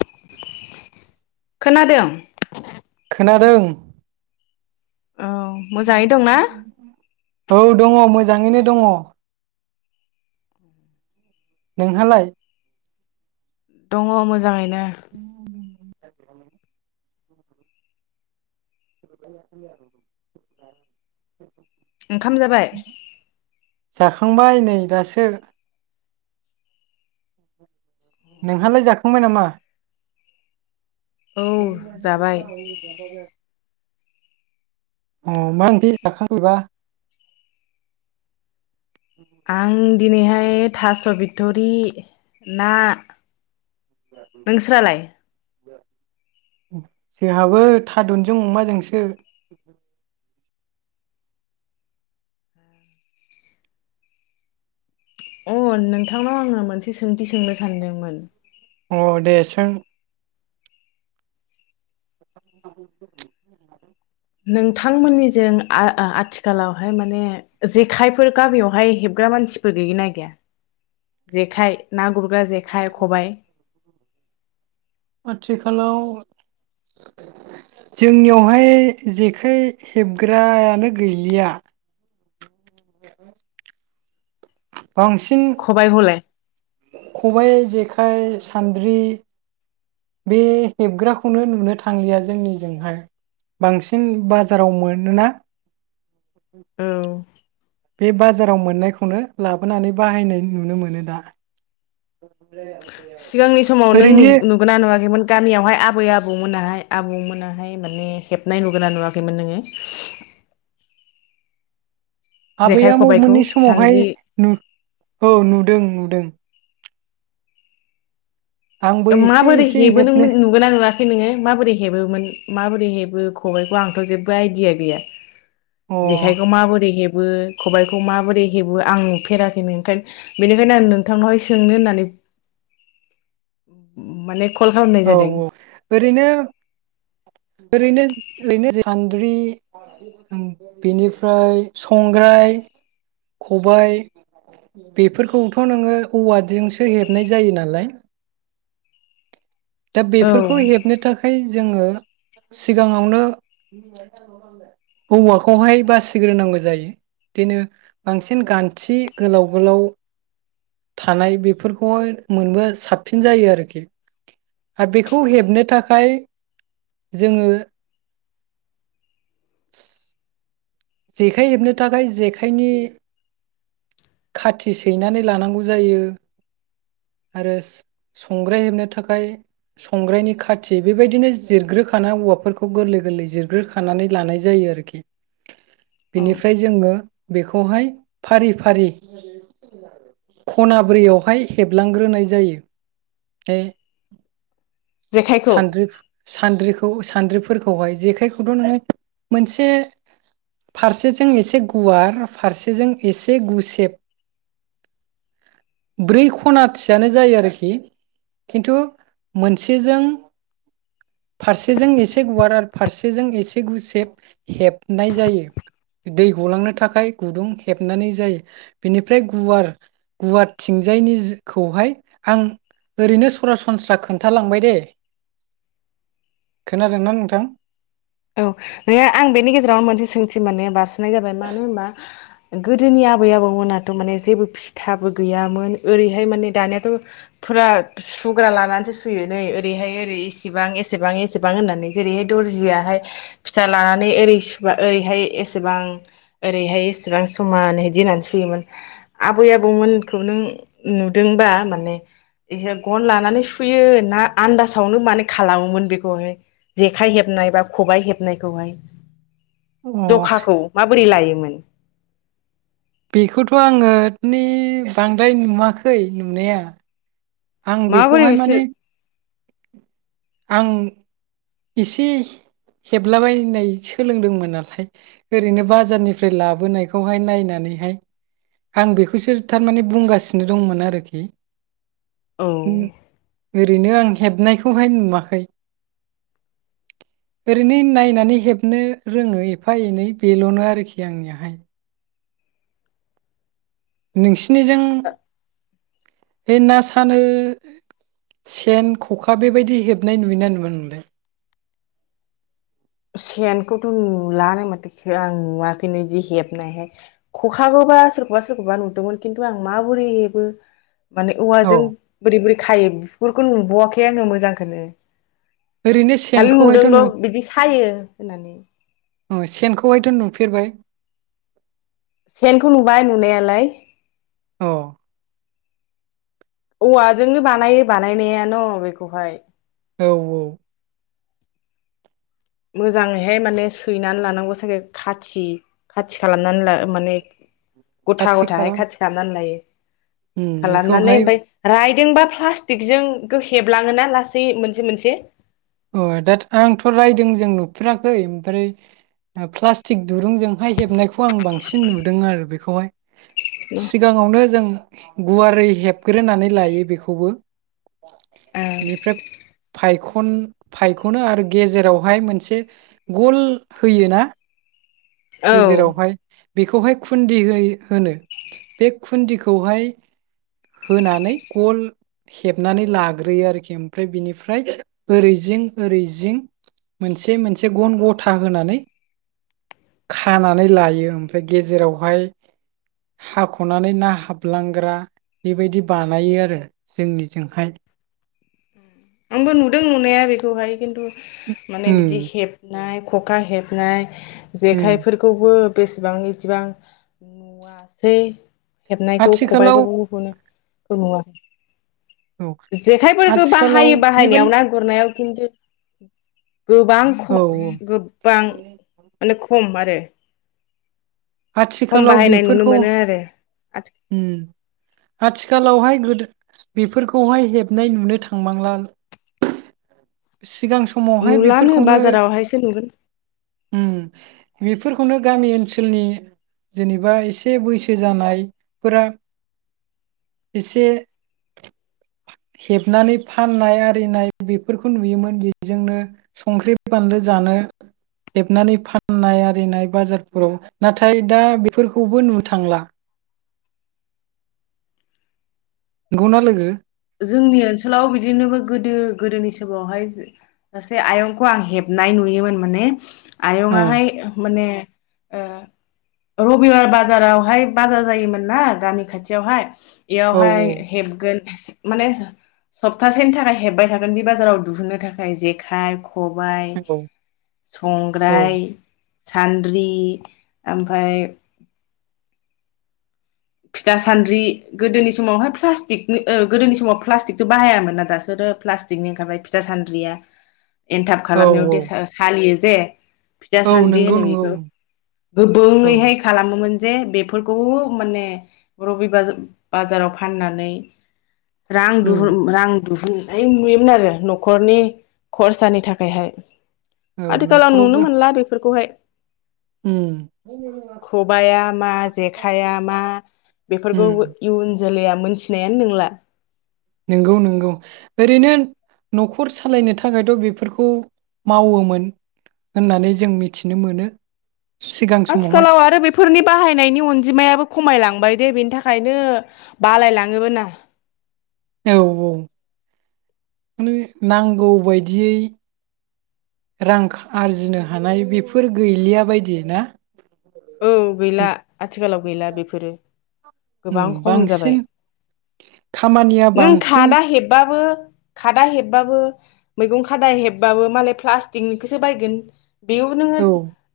[inaudible] खोनादों? खोनादों। औ मोजाङै दंना? औ दङ मोजाङैनो दङ। नोंहालाय? दङ मोजाङै। नो। [inaudible] [inaudible] ओंखाम जाबाय? जाखांबाय नै दासो। नोंहालाय जाखांबाय नामा? [inaudible] औ जाबाय उम ओंख्रि जाखो बेबा? आं दिनैहाय थास बिथरि ना। नोंसोरालाय? जोंहाबो थादुनजों अमाजोंसो। अ नोंथांनाव आङो मोनसे सोंथि सोंनो सानदोंमोन। ओं। [inaudible] नोंथांमोननिजों आ आथिखालावहाय माने जेखायफोर गामियावहाय हेब ग्रा मानसिफोर गैयोना गैया? जेखाय ना गुर ग्रा जेखाइ खबाइ। आथिखालाव जोंनियावहाय जेखाइ हेबग्रायानो गैलिया। [inaudible] बांसिन खबाइ हलाय खबाइ जेखाइ सानद्रि। बे हेबग्राखौनो नुनो थांलिया जोंनि जोंहाय बांसिन बाजाराव मोनोना औ [unintelligible] बे बाजाराव मोननायखौनो लाबोनानै बाहायनाय नुनो मोनो दा। सिगांनि समाव नों ओरैनो नुगोना नुवाखैमोन? गामियावहाय आबै आबौमोनाहाय आबौ मोनाहाय माने हेबनाय नुगोना नुवाखैमोन नोङो। जेखाइ आबैया खबाइखौ आबौमोननि समावहाय सान्द्रि औ नुदों नुदों। आंबो एसे माबोरै एसे हेबो नों हेबनो नुगोना नुवाखै नोङो माबोरै हेबोमोन माबोरै हेबो बो खबायखौ आंथ जेबो आइदिया गैया। अ जेखायखौ औ माबोरै हेब हेबो खबायखौ माबोरै हेबो आं नुफेराखैनो ओंखाय बेनिखायनो आं नोंथांनावहाय सोंनो होननानै माने कल खालामनाय औ जादों औ ओरैनो ओरैनो ओरैनो सान्द्रि बेनिफ्राय संग्राय खबाय बेफोरखौथ नोङो औवाजोंसो हेबनाय जायो नालाय दा बेफोरखौ औ हेबनो थाखाय जोङो सिगाङावनो औवाखौहाय बासिग्रोनांगौ जायो बिदिनो बांसिन गान्थि गोलाव गोलाव थानाय बेफोरखौहाय मोनबो साबसिन जायो आरोखि आरो बेखौ हेबनो थाखाय जोङो जेखाइ हेबनो थाखाय जेखाइनि खाथि सैनानै लानांगौ जायो आरो संग्राय हेबनो थाखाय संग्रायनि खाथि बेबायदिनो जिरग्रोखाना औवाफोरखौ गोरलै गोरलै जिरग्रोखानानै लानाय जायो आरोखि बिनिफ्राय जोङो बेखौहाय फारि फारि खनाब्रैयावहाय हेबलांग्रोनाय जायो बे जेखाइखौ सानद्रि सानद्रिखौ सान्द्रिफोरखौहाय जेखायखौथ नोङो मोनसे फारसेजों एसे गुवार फारसेजों एसे गुसेब ब्रै खनाथियानो जायो आरोखि खिन्थु मोनसेजों फारसेजों एसे गुवार आरो फारसेजों एसे गुसेब हेबनाय जायो। दै गलांनो थाखाय गुदुं हेबनानै जायो बेनिफ्राय गुवार गुवार थिंजायनिखौहाय आं ओरैनो सरासनस्रा खोन्थालांबाय दे खोनादोंना नोंथां। औ नङा आं बेनि गेजेरावनो मोनसे सोंथि माने बारसनाय जाबाय मानो होनबा गोदोनि आबै आबौमोनाथ माने जेबो फिथाबो गैयामोन ओरैहाय माने दानियाथ फुरा सुग्रा लानानैसो सुयो नै ओरैहाय ओरै एसेबां एसेबां एसेबां होननानै जेरैहाय दर्जियाहाय फिथा लानानै ओरै सुबा ओरैहाय एसेबां ओरैहाय एसेबां समान इदि होननानै सुयोमोन आबै आबौमोनखौ नों नुदोंबा माने बिसोर गन लानानै सुयो ना आन्दासावनो माने खालामोमोन बेखौहाय जेखाइ हेबनाय बा खबाइ हेबनायखौहाय अ जखाखौ माबोरै लायो। मोन। बेखौथ आङो माने बांद्राय नुवाखै नुनाया आं माबोरै बेखौहाय बिसोर माने आं एसे हेबलाबायनाय सोलोंदोंमोन नालाय ओरैनो बाजारनिफ्राय लाबोनायखौहाय नायनानैहाय आं बेखौसो थारमाने बुंगासिनो दंमोन आरोखि औ उम ओरैनो आं हेबनायखौहाय नुवाखै ओरैनो नायनानै हेबनो रोङो एफा एनै बेलनो आरोखि आंनियाहाय नोंसिनिजों बे ना सानो सेन खखा बेबायदि हेबनाय नुयोना नुआ नोलाय सेनखौथ नुलानो माथो आं नुवाखैनो इदि हेबनायहाय खखाखौबा सोरखौबा सोरखौबा नुदोंमोन खिन्थु आं माबोरै हेबो माने औ औवाजों बोरै बोरै खायो बेफोरखौ नुुबावआाखै आङो मोजांखौनो ओरैनो सेनखौहायथ नु हायो होननानै सेनखौहायथ नुफेरबाय सेनखौ नुबाय नुनायालाय । अ औवाजोंनो बानायो बानायनाया न बेखौहाय? औ -औ मोजाङैहाय माने सैनानै लानांगौ सागे खाथि-खाथि खालामनानै ला माने गथा खाथि खाला गथाहाय खाथि खालामनानै लायो। उम खालामनानै बेखौहाय ओमफ्राय राइट दोंबा फ्लासथिग जों गो हेबलाङो ना लासै मोनसे मोनसे? अ दा आंथ' रायदों जों नुफेराखै ओमफ्राय प्लास्टिक दुरुंजोंहाय हेबनायखौ आं बांसिन नुदों आरो बेखौहाय सिगाङावनो जों गुवारै हेबग्रोनानै लायो बेखौबो, निफ्राय फायख फन फाइखौनो आरो गेजेरावहाय मोनसे गल होयोना औ गेजेरावहाय बेखौहाय खुन्दि है होनो बे खुन्दिखौहाय होनानै गल हेबनानै लाग्रोयो आरोखि ओमफ्राय बिनिफ्राय ओरै जिं ओरै जिं मोनसे मोनसे गन गथा होनानै खानानै लायो ओमफ्राय गेजेरावहाय हाखनानै ना हाबलांग्रा बेबायदि बानायो आरो जोंनिजोंहाय । आंबो नुदों नुनाया बेखौहाय खिन्थु, माने बिदि उम हेबनाय खखा हेबनाय, उम जेखाइ फोरखौबो बेसेबां बिदिबां नुवासै हेबनायखौ आथिखालाव खबाइ औ जेखाइफोरखौ बा आथिखालाव हायो बेबाय बाहायनायाव ना गुरनायाव खिन्थु गोबां ख औ गोबां माने खम आरो खम आथिखालाव बाहायनाय नुनो बेफोरखौ मोनो आरो ओम आथिखालावहाय गोदो बेफोरखौहाय हेबनाय नुनो थांबांला [inaudible] सिगां समावहाय नुलानो बेफोरखौनो बाजारावहायसो नुगोन ओम बेफोर खौनो गामि ओनसोलनि जेनेबा एसे बैसो जानायफोरा एसे हेबनानै फाननाय आरिनाय बे बेफोरखौ नुयोमोन बेजोंनो संख्रि बानलु जानो हेबनानै फाननाय आरिनाय बाजारफोराव नाथाय दा बेफोरखौबो नु थांला नंगौना लोगो? जोंनि ओनसोलाव बिदिनोबो गोदो गोदोनि समावहाय जो सासे आयंखौ आं हेबनाय नुयोमोन माने आयंआहाय माने ओ रबिबार बाजारावहाय बाजार जायोमोन ना गामि खाथियावहाय ओ औ बेयावहाय हेबगोन बेसिक माने सप्तासेनि थाखाय हेबबाय थागोन बे बाजाराव दिुहुननो थाखाय जेखाय खबाय औ औ संग्राय सानद्रि ओमफाय फिथा सान्द्रि गोदोनि समावहाय प्लास्टिकनि ओ गोदोनि समाव प्लास्टिकथ बाहायामोन ना दासोरो प्लास्टिकनि ओंखारबाय फिथा सान्द्रिया। एन्थाब औ खालामनायाव दे औ सा-सालियो जे फिथा औ सान्द्रि नंगौ होनो नंगौ बेखौ औ गुबुंङैहाय खालामोमोन जे बे फोरखौबो माने रबि बाजा-बाजाराव फाननानै रां उम दुरुं रां दिहुननाय नुयोमोन आरो न'खरनि खरसानि थाखायहाय। औ आथिखालाव नुनो न'खरावबो मोनला बेफोरखौहाय उम खबायआ मा जेखाइाया मा बेफोरखौ उम इयुन जोलैया मोनथिनायानो नंला। नंगौ-नंगौ ओरैनो न'खर सालायनो थाखायथ बेफोरखौ मावोमोन होननानै जों मिथिनो मोनो सिगां समावहाय आथिखालाव आरो बेफोरनि बाहायनायनि अनजिमायाबो खमायलांबाय दे बेनि थाखायनो बालाय लांङोमबो ना औ औ माने नांगौ बायदियै रां आरजिनो हानाय बेफोर गैलिया बायदि ना औ गैला आथिखालाव गैला बेफोरो उम गोबां खम बांसिन जाबाय खामानिया नों बांसिन खादा हेबबाबो खादा हेबबाबो मैगं खादा हेबबाबो मालाय प्लास्टिकनिखौसो बायगोन। बेयाव नोंङो औ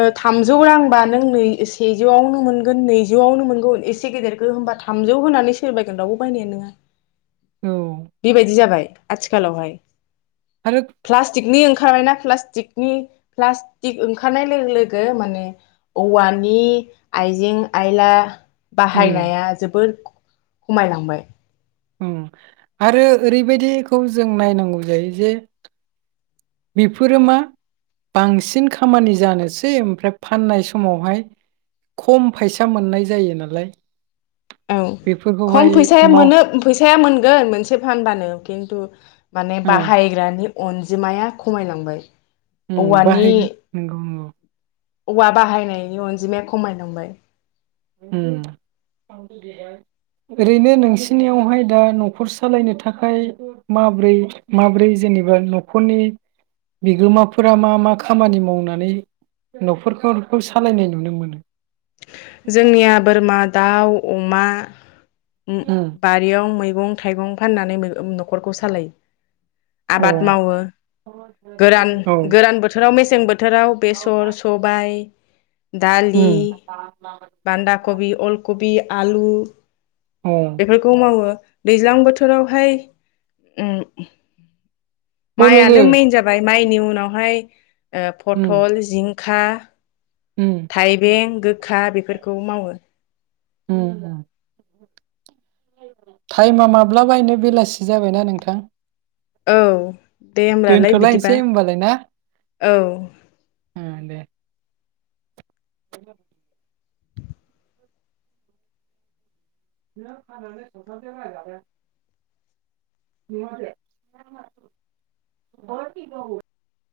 ओ थामजौ रां बा नों सेजौआवनो मोनगोन नैजौआवनो मोनगोन एसे गेदेरखौ होमबा थामजौ होनानै सोर बायगोन रावबो बायनाया नंङा औ बेबायदि जाबाय आथिखालावहाय। आरो प्लास्टिकनि ओंखारबायना प्लास्टिक प्लास्टिक ओंखारनाय लोगो लोगो माने औवानि आइजें आयला उम बाहायनाया जोबोर खमायलांबाय अम आरो ओरैबायदिखौ जों नायनांगौ जायो जे बेफोरो मा बांसिन खामानि जानोसै ओमफ्राय फाननाय समावहाय खम फैसा मोननाय जायो नालाय। औ खम बेफोरखौहाय फैसाया माव मोनो फै साया मोनगोन मोनसे फानबानो खिन्थु माने ओ बाहायग्रानि अनजिमाया खमायलांबाय। ओ औवानि बाहायगोन नंगौ नंगौ। औवा बाहायनायनि अनजिमाया खमायलांबाय ओम ओरैनो नोंसिनियावहाय दा न'खर सालायनो थाखाय माब्रै माब्रै जेनेबा नख'रनि बिगोमाफोरा मा मा खामानि मावनानै न'खरफोरखौ सालायनाय नुनो मोनो? जोंनिया बोरमा दाउ, अमा उम बारियाव मै गं थाइगं फाननानै मै न'खरखौ सालायो। अ आबाद मावो गोरान औ गोरान बोथोराव मेसें जोंबो थोराव बेसर, सबाय दालि उम बान्दा कबि, अलकबि, आलु लु अ बेफोरखौ मावो। दैज्लां बोथोरावहाय औ लोगो माइआनो मैन जाबाय। माइनि उनावहाय ओ उम फटल जिं खा उम थाइबें गोखा बेफोरखौ मावो। उम टाइमा माब्ला बानो बेलासि जाबायना नोंथां? औ दे होमब्ला बिदिबा दोनथ'लायनोसै होमबालाय औ उम दे [inaudible] [unintelligible]